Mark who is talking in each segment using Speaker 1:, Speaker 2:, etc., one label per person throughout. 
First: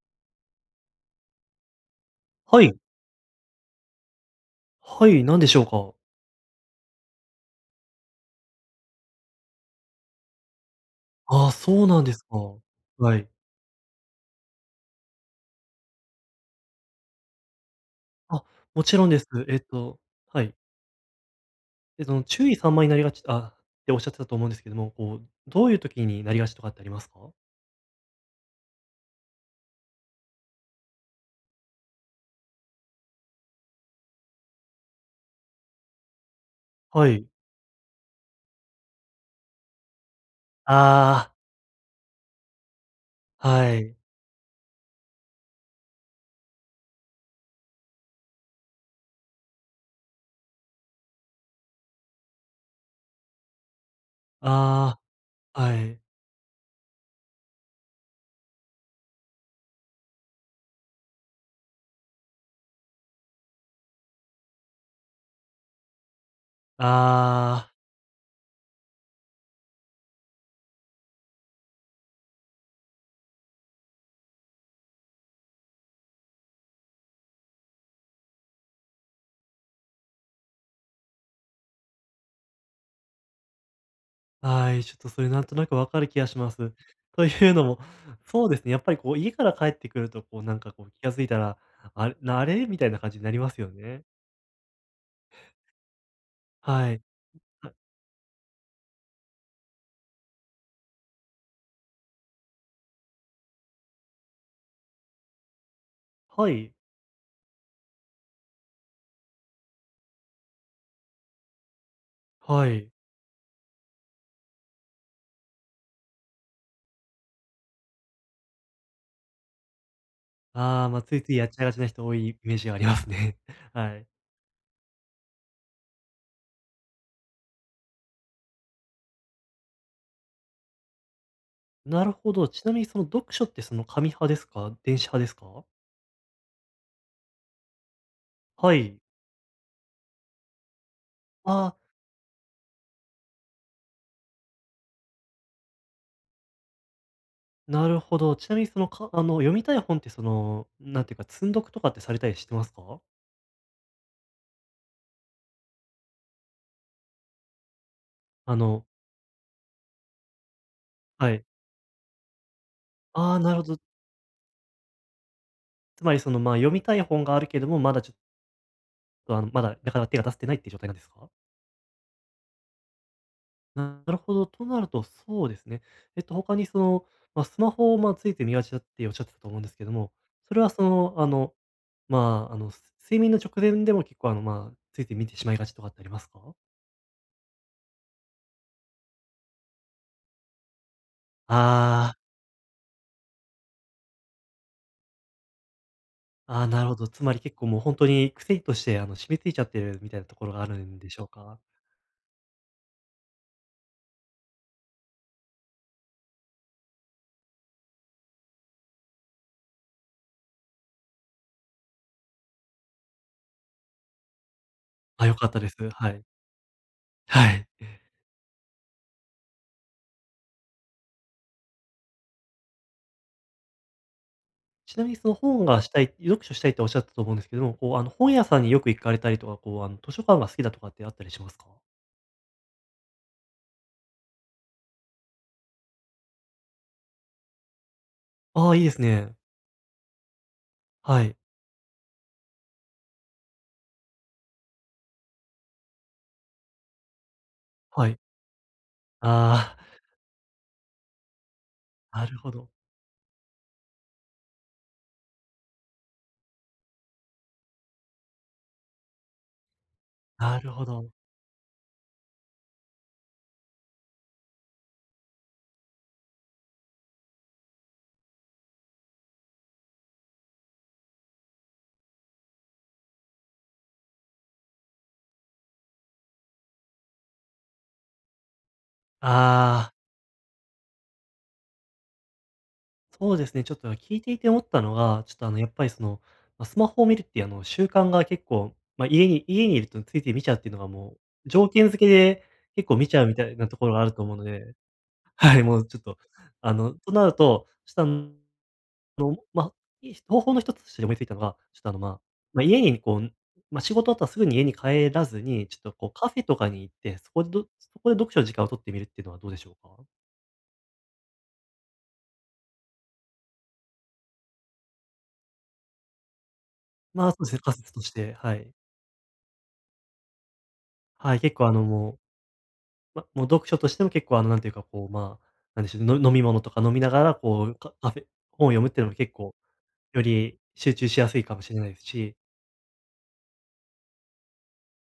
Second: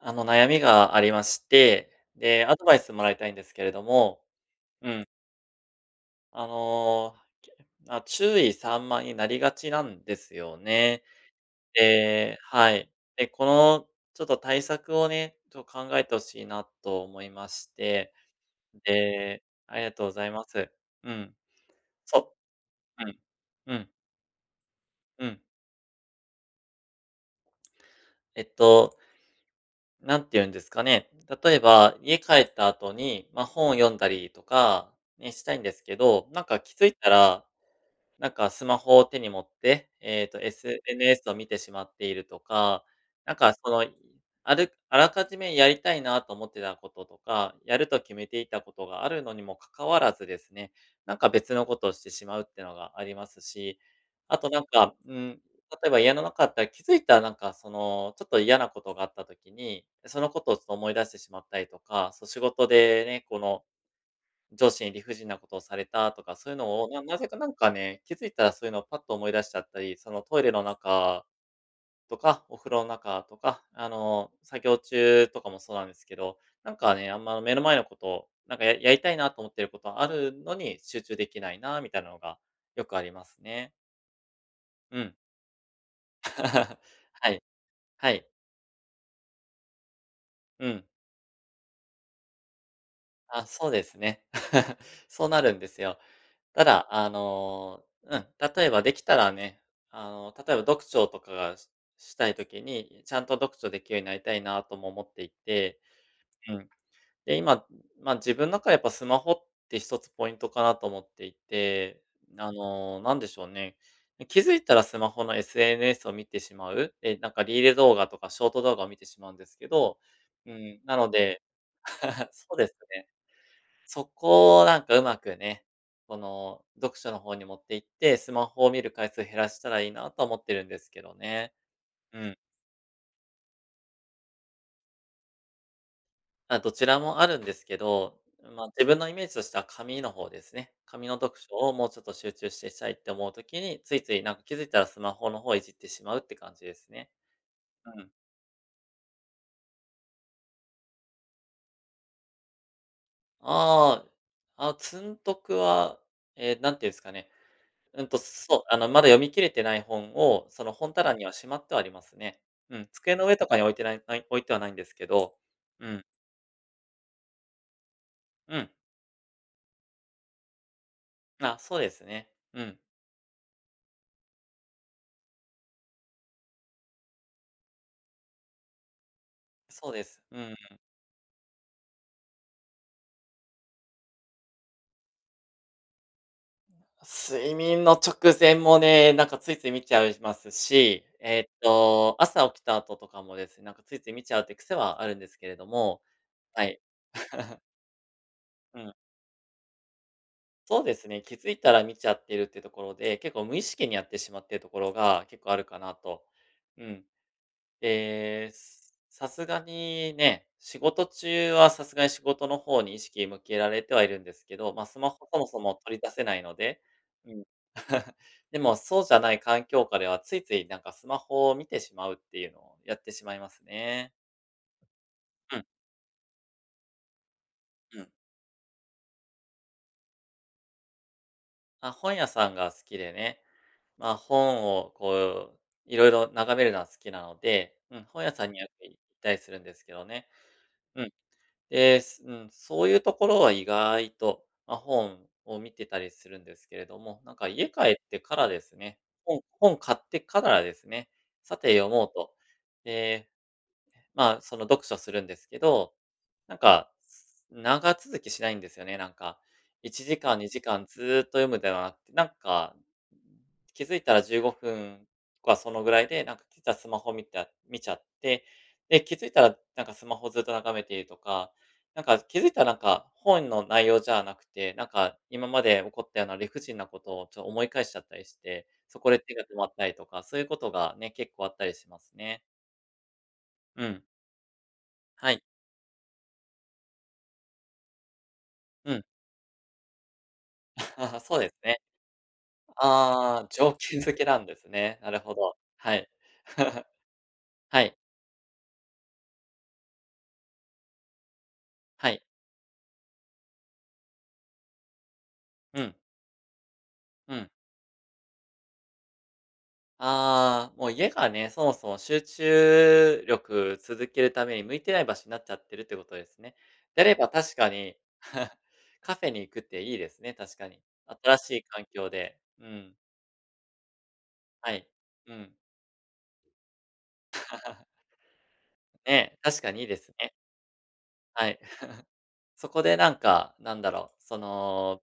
Speaker 1: 悩みがありまして、で、ア
Speaker 2: は
Speaker 1: ド
Speaker 2: い。
Speaker 1: バイスもらいたいんですけれども、う
Speaker 2: は
Speaker 1: ん、
Speaker 2: い、何でしょうか？
Speaker 1: あの、注意散漫になりがちなんですよね。
Speaker 2: ああ、そうなんですか。
Speaker 1: ではい。
Speaker 2: は
Speaker 1: で、
Speaker 2: い。
Speaker 1: このちょっと対策をね、ちょっと考えてほしいなと思いまして、
Speaker 2: あ、もちろんです。
Speaker 1: で、ありがとうござい
Speaker 2: は
Speaker 1: ま
Speaker 2: い。
Speaker 1: す。うん、
Speaker 2: その
Speaker 1: そ
Speaker 2: 注意散漫になり
Speaker 1: う、う
Speaker 2: が
Speaker 1: ん、
Speaker 2: ち
Speaker 1: う
Speaker 2: っ
Speaker 1: ん、
Speaker 2: ておっしゃってたと思うんですけども、
Speaker 1: うん。
Speaker 2: どういう時になりがちとかってありますか？
Speaker 1: えっと、なんて言うんですかね、例えば、家帰った後に、まあ、本を読んだりとかね、したいんですけど、なんか気づい
Speaker 2: は
Speaker 1: た
Speaker 2: い。
Speaker 1: らなんかスマホを手に持って、SNS
Speaker 2: あ
Speaker 1: を見てしまっているとか、なん
Speaker 2: あ、
Speaker 1: かそ
Speaker 2: は
Speaker 1: の、
Speaker 2: い。
Speaker 1: あらかじめやりたいなと思ってたこととか、やると決めていたことがあるのにも関わらずですね、なんか別のことをしてしまうっていうのがありますし、あとなんか、
Speaker 2: あ
Speaker 1: うん、
Speaker 2: あ、は
Speaker 1: 例えば
Speaker 2: い。
Speaker 1: 家の中だったら気づいたらなんかその、ちょっと嫌なことがあった時に、そのことをちょっと思い出してしまったりとか、そう仕事でね、この上司に理不尽なことをされたとか、そういうのを、なぜかなん
Speaker 2: あ
Speaker 1: かね、気づいたらそういうのをパッと思い出しちゃったり、そのトイレの中とか、お風呂の中とか、あの、作業中とかもそうなんですけど、なんかね、あんま目の前のことを、なんかやりたいなと思ってることあるのに集中できないな、みたいなのがよくありますね。
Speaker 2: あ、はい、ちょっ
Speaker 1: う
Speaker 2: と
Speaker 1: ん。
Speaker 2: それなんとなくわかる気がします。と
Speaker 1: はい。
Speaker 2: いうのも、
Speaker 1: はい。
Speaker 2: そうですね、やっぱりこう家から帰ってくると、こうなん
Speaker 1: う
Speaker 2: か
Speaker 1: ん。
Speaker 2: こう気が付いたら、あれなあれみたいな感じになり
Speaker 1: あ、
Speaker 2: ます
Speaker 1: そ
Speaker 2: よ
Speaker 1: うです
Speaker 2: ね。
Speaker 1: ね。そうなるんですよ。ただ、
Speaker 2: はい。
Speaker 1: あ
Speaker 2: は
Speaker 1: の、うん、例えばできたらね、あの、例えば読書とかがししたい時に、ちゃんと読書できるようになりたいなとも思っていて、
Speaker 2: は
Speaker 1: うん。
Speaker 2: い。
Speaker 1: で、今、ま、自分の中でやっぱスマホって一つポイントかなと思っていて、あ
Speaker 2: はい。
Speaker 1: の、なんでしょうね、気づいたらスマホの SNS を見てしまう、で、なんかリール動画とかショート動画を見てしまうんですけど、うん、
Speaker 2: ああ、
Speaker 1: なの
Speaker 2: ついつい
Speaker 1: で
Speaker 2: やっちゃいがちな人多い イメ
Speaker 1: そ
Speaker 2: ー
Speaker 1: うで
Speaker 2: ジが
Speaker 1: す
Speaker 2: ありま
Speaker 1: ね。
Speaker 2: すね。は
Speaker 1: そ
Speaker 2: い。
Speaker 1: こをなんかうまくね、この読書の方に持っていって、スマホを見る回数減らしたらいいなとは思ってるんですけどね。
Speaker 2: なる
Speaker 1: う
Speaker 2: ほ
Speaker 1: ん。
Speaker 2: ど。ちなみにその読書ってその紙派ですか？電子派ですか？
Speaker 1: まあ、どちらもあるんですけど、まあ、
Speaker 2: は
Speaker 1: 自分
Speaker 2: い。
Speaker 1: のイメージとしては紙の方ですね。紙の読書
Speaker 2: あ
Speaker 1: を
Speaker 2: あ、
Speaker 1: もうちょっと集中してしたいって思う時に、ついついなんか気づいたらスマホの方いじってしまうって感じですね。
Speaker 2: な
Speaker 1: う
Speaker 2: る
Speaker 1: ん。
Speaker 2: ほど。ちなみにその、かあの、読みたい本ってその、なんていうか、積読とかってされたりしてますか？
Speaker 1: ああ、あ、積んどくは、なんていうんですかね。うんと、
Speaker 2: あ
Speaker 1: そう、あ
Speaker 2: の
Speaker 1: の、まだ読み切れてない本を、その本棚に
Speaker 2: は
Speaker 1: は
Speaker 2: い。
Speaker 1: しまってはありますね。うん、机の
Speaker 2: あ
Speaker 1: 上
Speaker 2: あ、
Speaker 1: と
Speaker 2: な
Speaker 1: かに
Speaker 2: るほど。
Speaker 1: 置いてはないんですけど、う
Speaker 2: つ
Speaker 1: ん、
Speaker 2: まりその、読みたい本があるけども、まだちょっ
Speaker 1: うん。
Speaker 2: と、あの、まだなかなか手が出せてないっていう状態なんですか？
Speaker 1: あ、そうですね。うん、
Speaker 2: なるほど。となると、そうですね。他にその、スマホを、ついて見がちだっておっしゃってたと思うんですけ
Speaker 1: そ
Speaker 2: ど
Speaker 1: うで
Speaker 2: も、
Speaker 1: す。う
Speaker 2: そ
Speaker 1: ん。
Speaker 2: れはその、まあ、あの、す睡眠の直前でも結構、ついて見てしまいがちとかってありますか？
Speaker 1: 睡眠の直前もね、なんかついつい見ちゃいますし、
Speaker 2: あーあー、
Speaker 1: 朝起きた後とかもですね、なんかついつい見ちゃうって癖はあるんですけれども、はい。
Speaker 2: なるほど。つまり結構もう本当に癖と
Speaker 1: う
Speaker 2: し
Speaker 1: ん。
Speaker 2: て、染みついちゃってるみたいなところがある
Speaker 1: そうで
Speaker 2: ん
Speaker 1: す
Speaker 2: でし
Speaker 1: ね、
Speaker 2: ょう
Speaker 1: 気づい
Speaker 2: か？
Speaker 1: たら見ちゃってるってところで、結構無意識にやってしまってるところが結構あるかなと。うん。ええ、さすがにね、仕事中はさすがに仕事の方に意識向けられてはいるんですけど、まあ、スマホ
Speaker 2: あ、良
Speaker 1: そも
Speaker 2: かっ
Speaker 1: そ
Speaker 2: たで
Speaker 1: も
Speaker 2: す。
Speaker 1: 取り出
Speaker 2: は
Speaker 1: せ
Speaker 2: い。
Speaker 1: ないので、うん。
Speaker 2: はい。
Speaker 1: でもそうじゃない環境下ではついついなんかスマホを見てしまうっていうのをやってしまいますね。
Speaker 2: ちなみにその
Speaker 1: うん
Speaker 2: 本がしたい読書したいっておっしゃったと思うんですけども、
Speaker 1: うん。
Speaker 2: 本屋さんによく行かれたりとか、図書館が好きだとかってあったりしますか？
Speaker 1: まあ、本屋さんが好きでね、まあ、本をこういろいろ眺めるのは好きなので、うん、本屋さんによ
Speaker 2: ああ、い
Speaker 1: く
Speaker 2: いで
Speaker 1: 行
Speaker 2: す
Speaker 1: った
Speaker 2: ね。
Speaker 1: りするんですけどね。うん。
Speaker 2: はい、
Speaker 1: で、すうん、そういうところは意外と、まあ、本を見てたりするんですけれども、なんか家帰っ
Speaker 2: はい。
Speaker 1: てからですね、本
Speaker 2: あ
Speaker 1: 本買ってからですね、さて読もう
Speaker 2: あ、な
Speaker 1: と。
Speaker 2: るほど、
Speaker 1: で、まあ、その読書するんですけど、なんか、長続きしないんですよね、なんか。1時間、
Speaker 2: な
Speaker 1: 2
Speaker 2: る
Speaker 1: 時
Speaker 2: ほ
Speaker 1: 間ず
Speaker 2: ど。
Speaker 1: ーっと読むではなくて、なんか、気づいたら15分とかそのぐらいで、なんか実はスマホ見ちゃって、で、気づいたらなんかスマホずっと眺めているとか、なんか気づいたらなんか本の内容じゃなくて、なんか今まで起こったような理不尽なことをちょっと思い返しちゃったりして、そこで手が止まった
Speaker 2: ああ、
Speaker 1: りとか、そういうことがね、結構あったりしますね。
Speaker 2: そうですね、ちょっ
Speaker 1: う
Speaker 2: と
Speaker 1: ん。
Speaker 2: 聞いていて思ったのが、
Speaker 1: は
Speaker 2: ちょっ
Speaker 1: い。
Speaker 2: とやっぱりスマホを見るっていうあの習慣が結構、
Speaker 1: うん。
Speaker 2: 家にいるとついて見ちゃうっていうのが
Speaker 1: あ
Speaker 2: も
Speaker 1: あ、そうで
Speaker 2: う、
Speaker 1: す
Speaker 2: 条
Speaker 1: ね。
Speaker 2: 件付けで結構見ちゃうみ
Speaker 1: あ
Speaker 2: た
Speaker 1: あ、
Speaker 2: いな
Speaker 1: 条
Speaker 2: ところ
Speaker 1: 件
Speaker 2: があ
Speaker 1: 付
Speaker 2: ると
Speaker 1: け
Speaker 2: 思う
Speaker 1: な
Speaker 2: の
Speaker 1: んです
Speaker 2: で、
Speaker 1: ね。なるほど。
Speaker 2: はい、もう
Speaker 1: は
Speaker 2: ちょっ
Speaker 1: い。
Speaker 2: と、となると、
Speaker 1: は
Speaker 2: ちょっ
Speaker 1: い。
Speaker 2: とあの、ま、方法の一つとして思いついたのが、ちょっと
Speaker 1: はい。
Speaker 2: 家に仕事終わったらすぐに家に帰らずに、ち
Speaker 1: う
Speaker 2: ょっと
Speaker 1: ん。
Speaker 2: こうカフェとかに行って、そ
Speaker 1: う
Speaker 2: こ
Speaker 1: ん。
Speaker 2: でどそこで読書の時間を取ってみるっていうのはどうでしょうか？
Speaker 1: ああ、もう家がね、そもそも集中力続けるために向いてない場所になっちゃってるってことですね。であれ
Speaker 2: ま
Speaker 1: ば
Speaker 2: あ、そうです
Speaker 1: 確
Speaker 2: ね、
Speaker 1: か
Speaker 2: 仮説
Speaker 1: に
Speaker 2: として、は い。
Speaker 1: カフェに行くっていいですね、確かに。
Speaker 2: は
Speaker 1: 新
Speaker 2: い、
Speaker 1: し
Speaker 2: 結
Speaker 1: い
Speaker 2: 構
Speaker 1: 環境で。うん。
Speaker 2: もう読書としても結構なんてい
Speaker 1: は
Speaker 2: うか
Speaker 1: い。
Speaker 2: こう、
Speaker 1: うん。
Speaker 2: なんでしょうね、の飲み物とか飲みながらカフェ本を読むっていうのも結
Speaker 1: ね、
Speaker 2: 構
Speaker 1: 確かにいいです
Speaker 2: よ
Speaker 1: ね。
Speaker 2: り集中しやすい
Speaker 1: は
Speaker 2: か
Speaker 1: い。
Speaker 2: もしれないですし。
Speaker 1: そこでなんか、なんだろう、その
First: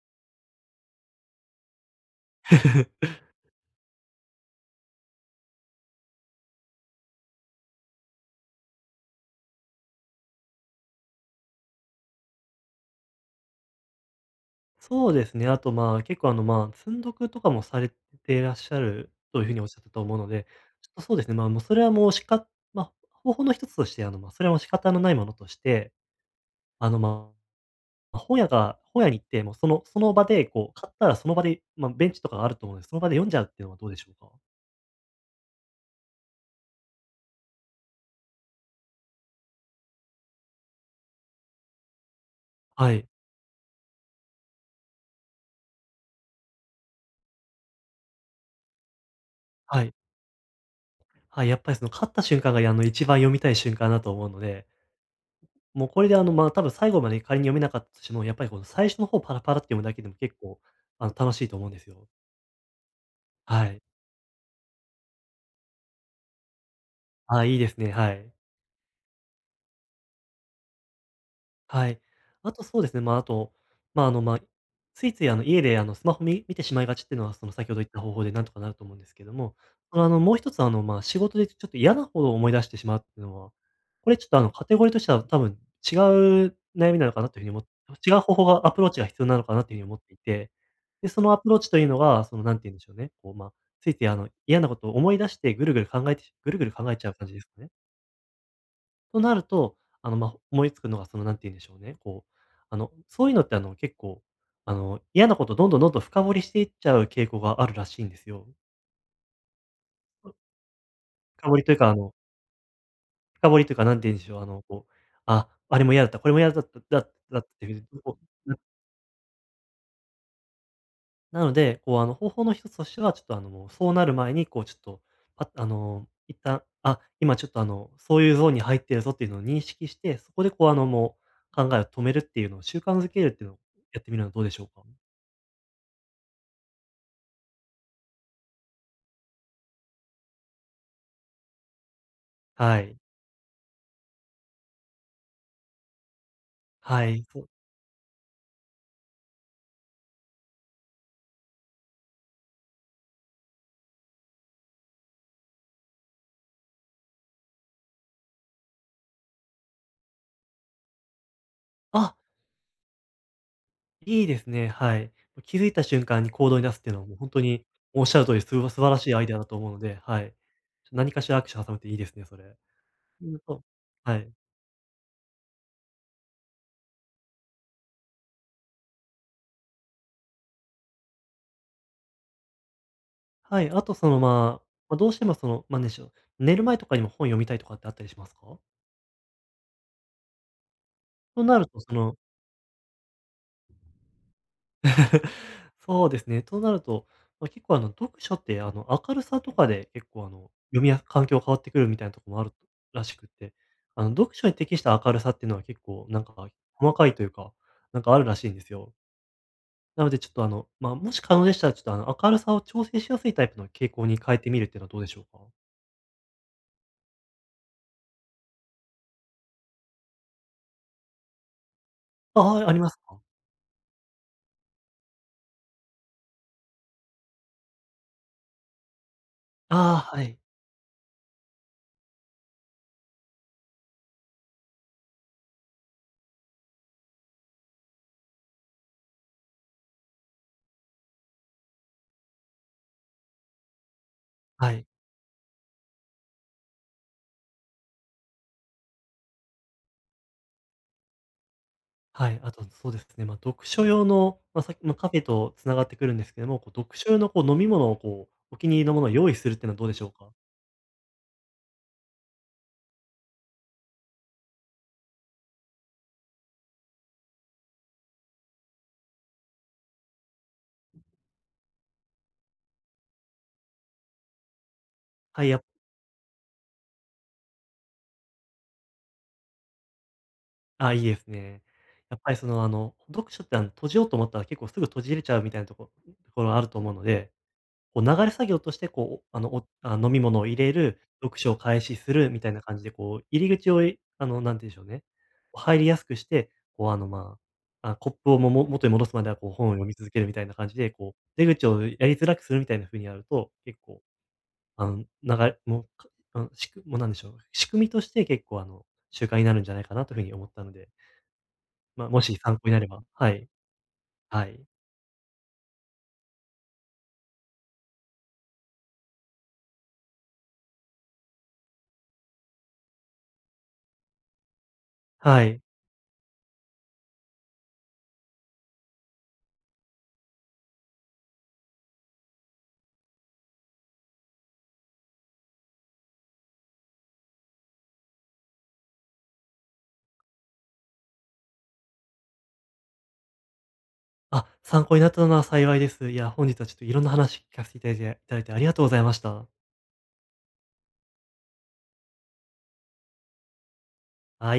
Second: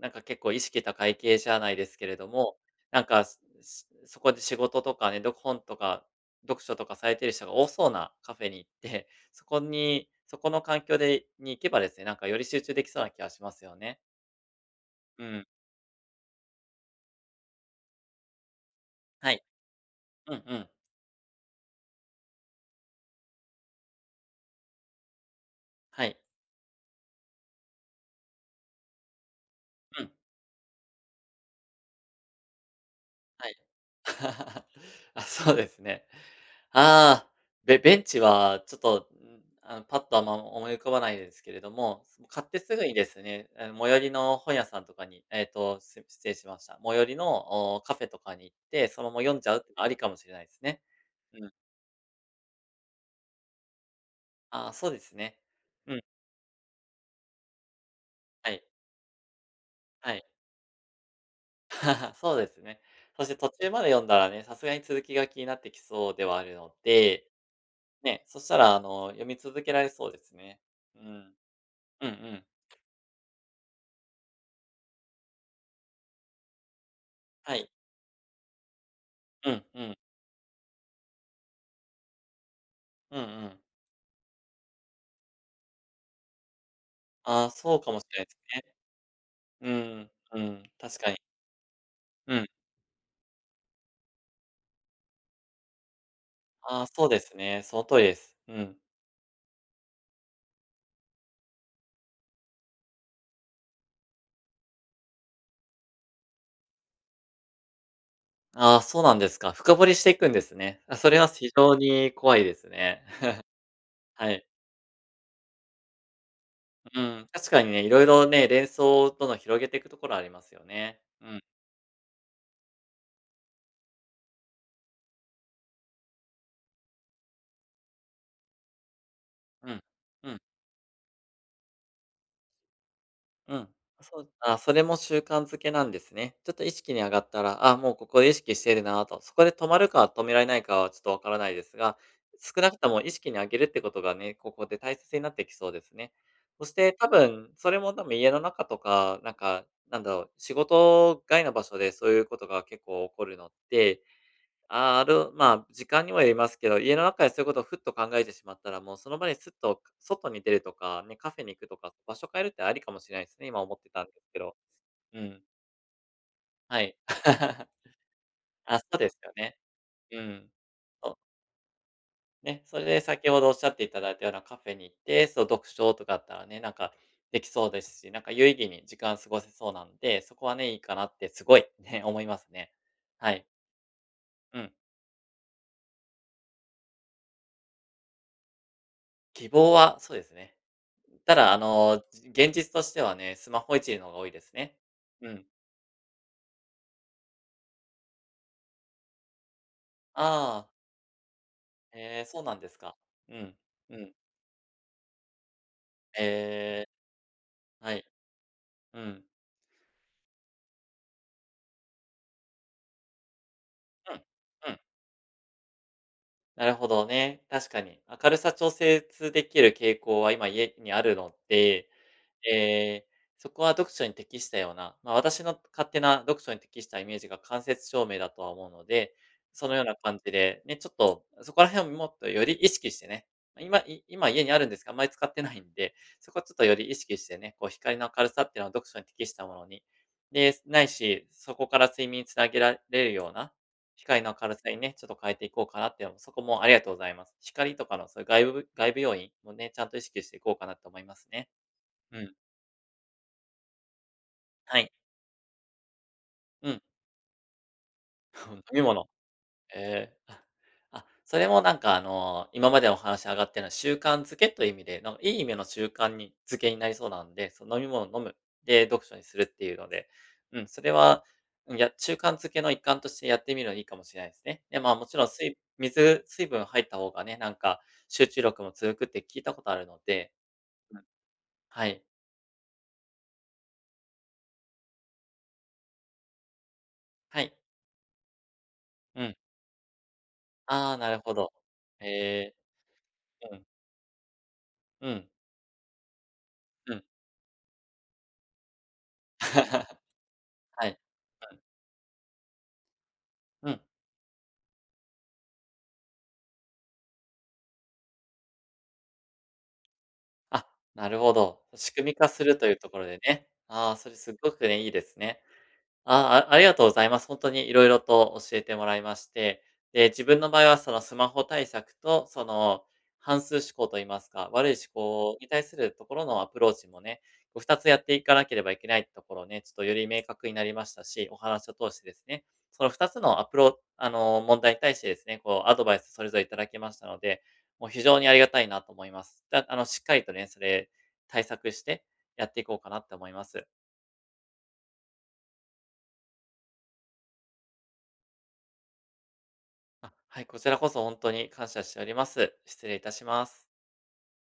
Speaker 1: 結構意識高い系じゃないですけれども、なんか、そこで仕事とかね、本とか読書とかされてる人が多そうなカフェに行って、そこの環境に行けばですね、なんかより集中できそうな気がしますよね。
Speaker 2: そう
Speaker 1: う
Speaker 2: です
Speaker 1: ん。
Speaker 2: ね。あと、結構、積読とかもされていらっしゃる
Speaker 1: は
Speaker 2: とい
Speaker 1: い。
Speaker 2: うふうにおっしゃったと思うの
Speaker 1: うん
Speaker 2: で、
Speaker 1: うん。
Speaker 2: ちょっとそうですね。もうそれはもうしか、まあ、方法の一つとして、それはもう仕方のないものとして、
Speaker 1: はい。
Speaker 2: あの、ま本屋に行って、もうそ
Speaker 1: うん。
Speaker 2: の場で、買ったらその場で、まあ、ベンチとかがあると思うので、その場で読んじゃうっ
Speaker 1: はい。
Speaker 2: ていうのはどうでしょうか？
Speaker 1: あ、そうですね。ああ、ベンチはちょっと、ん、あの、パッとあんま思い浮かばないですけれども、買ってすぐ
Speaker 2: は
Speaker 1: にで
Speaker 2: い。
Speaker 1: すね、あの、最寄りの本屋さんとかに、えっと、す失礼しました。最寄りの、お、カフェとかに行って、そのまま読んじゃうっての
Speaker 2: は
Speaker 1: あ
Speaker 2: い。
Speaker 1: りかもしれないですね。
Speaker 2: は
Speaker 1: う
Speaker 2: い。
Speaker 1: ん。
Speaker 2: やっぱり買った瞬間が、一番読みたい瞬間だと思うので、
Speaker 1: ああ、そうですね。
Speaker 2: もう
Speaker 1: うん、
Speaker 2: これで、多分最後まで仮に読めなかったとしても、やっぱ
Speaker 1: は
Speaker 2: りこ
Speaker 1: い、
Speaker 2: の最初の方パラパラって読むだけで
Speaker 1: は
Speaker 2: も
Speaker 1: い。
Speaker 2: 結構、楽しいと思うんですよ。
Speaker 1: そうですね。そして途
Speaker 2: は
Speaker 1: 中ま
Speaker 2: い。
Speaker 1: で読んだらね、さすがに続きが気になってきそうではあるので
Speaker 2: あ、いいですね。は
Speaker 1: ね、
Speaker 2: い。
Speaker 1: そしたら、あの、読み続けられそうですね。うん。
Speaker 2: はい。
Speaker 1: うんうん。
Speaker 2: あとそうですね、あと、まあ、あの、まあ、ついつい、家で、スマホ見てしまいがちっていうのは、
Speaker 1: は
Speaker 2: 先
Speaker 1: い。
Speaker 2: ほど言った方法でなんとかなると思うんですけど
Speaker 1: う
Speaker 2: も、
Speaker 1: んうん。
Speaker 2: もう一つ、仕事でちょっと嫌なほど思い出してしまうって
Speaker 1: うん
Speaker 2: い
Speaker 1: う
Speaker 2: うのは、
Speaker 1: ん。
Speaker 2: これちょっと、カテゴリーとしては多分違う悩みなのかなという
Speaker 1: あ
Speaker 2: 風
Speaker 1: あ、
Speaker 2: に思っ
Speaker 1: そうかもし
Speaker 2: て違
Speaker 1: れ
Speaker 2: う
Speaker 1: ないで
Speaker 2: 方
Speaker 1: す
Speaker 2: 法がアプローチが必要なのかなという風に思っ
Speaker 1: ね。
Speaker 2: てい
Speaker 1: うん、
Speaker 2: て、
Speaker 1: うん、確
Speaker 2: で、
Speaker 1: かに。
Speaker 2: そのアプローチというのが、
Speaker 1: うん。
Speaker 2: 何て言うんでしょうね、ついつい、嫌なことを思い出してぐるぐる考えてぐるぐる
Speaker 1: ああ、
Speaker 2: 考え
Speaker 1: そ
Speaker 2: ち
Speaker 1: う
Speaker 2: ゃう
Speaker 1: で
Speaker 2: 感じ
Speaker 1: す
Speaker 2: ですか
Speaker 1: ね。
Speaker 2: ね？
Speaker 1: その通りです。うん。
Speaker 2: となると、思いつくのが、なんて言うんでしょうね、そういうのって、結構、嫌なことどんどんどんどん深掘りしていっちゃう傾向があるらしいんですよ。
Speaker 1: ああ、そうなんですか。深掘りしていくんですね。あ、それは非
Speaker 2: 深掘りと
Speaker 1: 常
Speaker 2: いうか、あ
Speaker 1: に
Speaker 2: の、
Speaker 1: 怖いですね。
Speaker 2: 深掘りというか、な んて言うんでし
Speaker 1: は
Speaker 2: ょう、
Speaker 1: い。
Speaker 2: あれも嫌だった、これも嫌だった、だ
Speaker 1: う
Speaker 2: った
Speaker 1: ん、
Speaker 2: だったっ
Speaker 1: 確か
Speaker 2: て
Speaker 1: に
Speaker 2: い
Speaker 1: ね、
Speaker 2: う、
Speaker 1: いろいろね、
Speaker 2: う、な
Speaker 1: 連想との広げていくところありますよね。う
Speaker 2: な
Speaker 1: ん、
Speaker 2: ので、方法の一つとしては、ちょっと、もう、そうなる前に、こう、ちょっと、パあの、一旦、あ、今ちょっと、そういうゾーンに入ってるぞっていうのを認
Speaker 1: うん、
Speaker 2: 識して、
Speaker 1: う
Speaker 2: そ
Speaker 1: ん。
Speaker 2: こで、もう、考えを止めるっていうのを習慣づけるっていうの
Speaker 1: う
Speaker 2: を
Speaker 1: ん。
Speaker 2: やってみ
Speaker 1: そ
Speaker 2: るの
Speaker 1: う、
Speaker 2: はどうで
Speaker 1: あ、
Speaker 2: しょう
Speaker 1: それ
Speaker 2: か？
Speaker 1: も習慣づけなんですね。ちょっと意識に上がったら、あ、もうここで意識してるなと、そこで止まるか止められないかはちょっとわからないですが、少なく
Speaker 2: は
Speaker 1: と
Speaker 2: い。
Speaker 1: も意識に上げるってことがね、ここで大切になってきそうですね。そして
Speaker 2: は
Speaker 1: 多
Speaker 2: い。そう。
Speaker 1: 分、それも多分家の中とか、なんか、なんだろう、仕事外の場所でそういうことが結構起こるのって、あーあるまあ、時間にもよりますけど、家の中でそういうことをふっと考えてしまったら、もうその場にすっと外に出るとか、ね、カフェに行くとか、場
Speaker 2: あ、
Speaker 1: 所変えるってありかもしれないですね、今思ってたんで
Speaker 2: いい
Speaker 1: すけ
Speaker 2: です
Speaker 1: ど。
Speaker 2: ね。はい。
Speaker 1: うん。
Speaker 2: 気づいた瞬間に行動に出す
Speaker 1: は
Speaker 2: っていう
Speaker 1: い。
Speaker 2: のはもうおっしゃる通り、すば
Speaker 1: あ、
Speaker 2: 素
Speaker 1: そ
Speaker 2: 晴
Speaker 1: う
Speaker 2: らし
Speaker 1: で
Speaker 2: い
Speaker 1: す
Speaker 2: アイ
Speaker 1: よ
Speaker 2: デアだと
Speaker 1: ね。
Speaker 2: 思うので、は
Speaker 1: う
Speaker 2: い。
Speaker 1: ん。そ
Speaker 2: 何
Speaker 1: う、
Speaker 2: かしらアクション挟むっていいですね、それ。
Speaker 1: ね、それで
Speaker 2: う
Speaker 1: 先
Speaker 2: ん
Speaker 1: ほどおっ
Speaker 2: と
Speaker 1: しゃっていただ
Speaker 2: は
Speaker 1: いた
Speaker 2: い。
Speaker 1: ようなカフェに行って、そう、読書とかだったらね、なんかできそうですし、なんか有意義に時間過ごせそうなんで、そこはね、いいかなってすごいね、思いますね。はい。
Speaker 2: はい、あとその、
Speaker 1: うん。
Speaker 2: どうしてもその、まあ、なんしょ寝る前とかにも本読みたいとかってあったりしますか？
Speaker 1: 希望はそうですね。た
Speaker 2: と
Speaker 1: だ、
Speaker 2: なると
Speaker 1: 現実としてはね、スマホいじののが多いですね。う ん。
Speaker 2: そうですね。となると、結構読書って明るさとかで結構
Speaker 1: ああ、
Speaker 2: 読みや環境変わってくるみたいな
Speaker 1: え
Speaker 2: と
Speaker 1: え、
Speaker 2: ころ
Speaker 1: そ
Speaker 2: も
Speaker 1: う
Speaker 2: ある
Speaker 1: なんですか。
Speaker 2: らしくっ
Speaker 1: う
Speaker 2: て、
Speaker 1: ん、うん。
Speaker 2: 読書に適した明るさっていうのは結構なんか
Speaker 1: ええ、
Speaker 2: 細かいというか、
Speaker 1: は
Speaker 2: なん
Speaker 1: い。
Speaker 2: かあるらしいんですよ。
Speaker 1: うん、
Speaker 2: なのでちょっともし可能でしたら、ちょっと明るさを調整しやすいタイプの傾向
Speaker 1: う
Speaker 2: に
Speaker 1: ん、
Speaker 2: 変えてみるっ
Speaker 1: う
Speaker 2: て
Speaker 1: ん。
Speaker 2: いうのはどうでしょうか？
Speaker 1: なるほどね、確かに。明るさ調節できる傾向は今家にあるので、
Speaker 2: ああー、ありま
Speaker 1: え
Speaker 2: す
Speaker 1: え、
Speaker 2: か？
Speaker 1: そこは読書に適したような、まあ、私の勝手な読書に適したイメージが間接照明だとは思うので、そのような
Speaker 2: ああー、
Speaker 1: 感
Speaker 2: は
Speaker 1: じ
Speaker 2: い。
Speaker 1: で、ね、ちょっとそこら辺をもっとより意識してね、今家にあるんですが、あんまり使ってないんで、そこはちょっとより意識してね、こう光の明るさっていうのは読書に適したものに、で、ないし、そこから睡眠につなげられるような、光の明るさ
Speaker 2: は
Speaker 1: に
Speaker 2: い。
Speaker 1: ね、ちょっと変えていこうかなっていうのも、そこもありがとうございます。光とかのそういう外部要因もね、ちゃんと意識していこうかなと思いますね。う
Speaker 2: は
Speaker 1: ん。
Speaker 2: い、あとそうですね、読書用の、さ
Speaker 1: は
Speaker 2: っき
Speaker 1: い。
Speaker 2: のカフェとつながってくるんですけども、
Speaker 1: うん。
Speaker 2: 読書用の飲み物をお
Speaker 1: 飲
Speaker 2: 気に入
Speaker 1: み
Speaker 2: りのもの
Speaker 1: 物。
Speaker 2: を用意するっていうのはどうでしょ
Speaker 1: え
Speaker 2: うか？
Speaker 1: ーあ、あ、それもなんか今までお話上がってるのは習慣づけという意味で、なんかいい意味の習慣にづけになりそうなんで、その飲み物を飲む、で、読書にするっていうので、うん、それは、うん、や習慣づけの一環としてやってみるのいいかもしれないですね。で、まあ、もちろん
Speaker 2: はい、
Speaker 1: 水
Speaker 2: やっ
Speaker 1: 水水分入った方がね、なんか集中力も続くって聞いたことあるので、
Speaker 2: あ、
Speaker 1: うん、
Speaker 2: いいですね。
Speaker 1: はい。
Speaker 2: やっぱり読書って閉じようと思ったら結構すぐ閉じれちゃうみたいなところがあると思うので、
Speaker 1: はい。
Speaker 2: 流れ作業として、
Speaker 1: うん。
Speaker 2: 飲み物を入れ
Speaker 1: ああ、
Speaker 2: る、
Speaker 1: なるほ
Speaker 2: 読書
Speaker 1: ど。
Speaker 2: を開始するみたい
Speaker 1: え
Speaker 2: な感じで、入
Speaker 1: ー。う
Speaker 2: り
Speaker 1: ん。
Speaker 2: 口を、いあの、なんて言うんでしょうね、
Speaker 1: うん。
Speaker 2: 入りやすくして、こう、
Speaker 1: う
Speaker 2: あ
Speaker 1: ん。
Speaker 2: の、まコップを元に戻すまでは、本を読み続けるみたいな感じ
Speaker 1: は
Speaker 2: で、
Speaker 1: い。
Speaker 2: 出口をやりづらくするみたいな風にやると、
Speaker 1: う
Speaker 2: 結
Speaker 1: ん。
Speaker 2: 構、あの、流れもう、かあの、しくもうなんでしょう、仕組みとして結構、習慣になるんじゃないかなというふうに思った
Speaker 1: あ、
Speaker 2: ので、
Speaker 1: なるほど。仕組み
Speaker 2: も
Speaker 1: 化
Speaker 2: し
Speaker 1: す
Speaker 2: 参
Speaker 1: る
Speaker 2: 考
Speaker 1: とい
Speaker 2: に
Speaker 1: う
Speaker 2: なれ
Speaker 1: とこ
Speaker 2: ば
Speaker 1: ろで
Speaker 2: は
Speaker 1: ね。
Speaker 2: い、
Speaker 1: ああ、それす
Speaker 2: は
Speaker 1: ご
Speaker 2: い、
Speaker 1: くね、いいですね。ああ、ありがとうございます。本当にいろいろと教えてもらいまして、で、自分の場合はそのスマホ対策と、その、反数思考といいますか、悪い思考
Speaker 2: は
Speaker 1: に
Speaker 2: い。
Speaker 1: 対するところのアプローチもね、こう2つやっていかなければいけないところをね、ちょっとより明確になりましたし、お話を通してですね、その2つのアプロあの、問題に対してですね、こうアドバイスそれぞれいただきましたので、もう非常にありがたいなと思います。だあの、しっかりとね、それ対策してやっていこうかなって思います。
Speaker 2: あ、参考になったのは幸いです。いや、本日はちょっといろんな話聞かせていただいてありがとうございました。は
Speaker 1: あ、はい、こちらこそ本当に感謝しております。失礼いたします。
Speaker 2: い。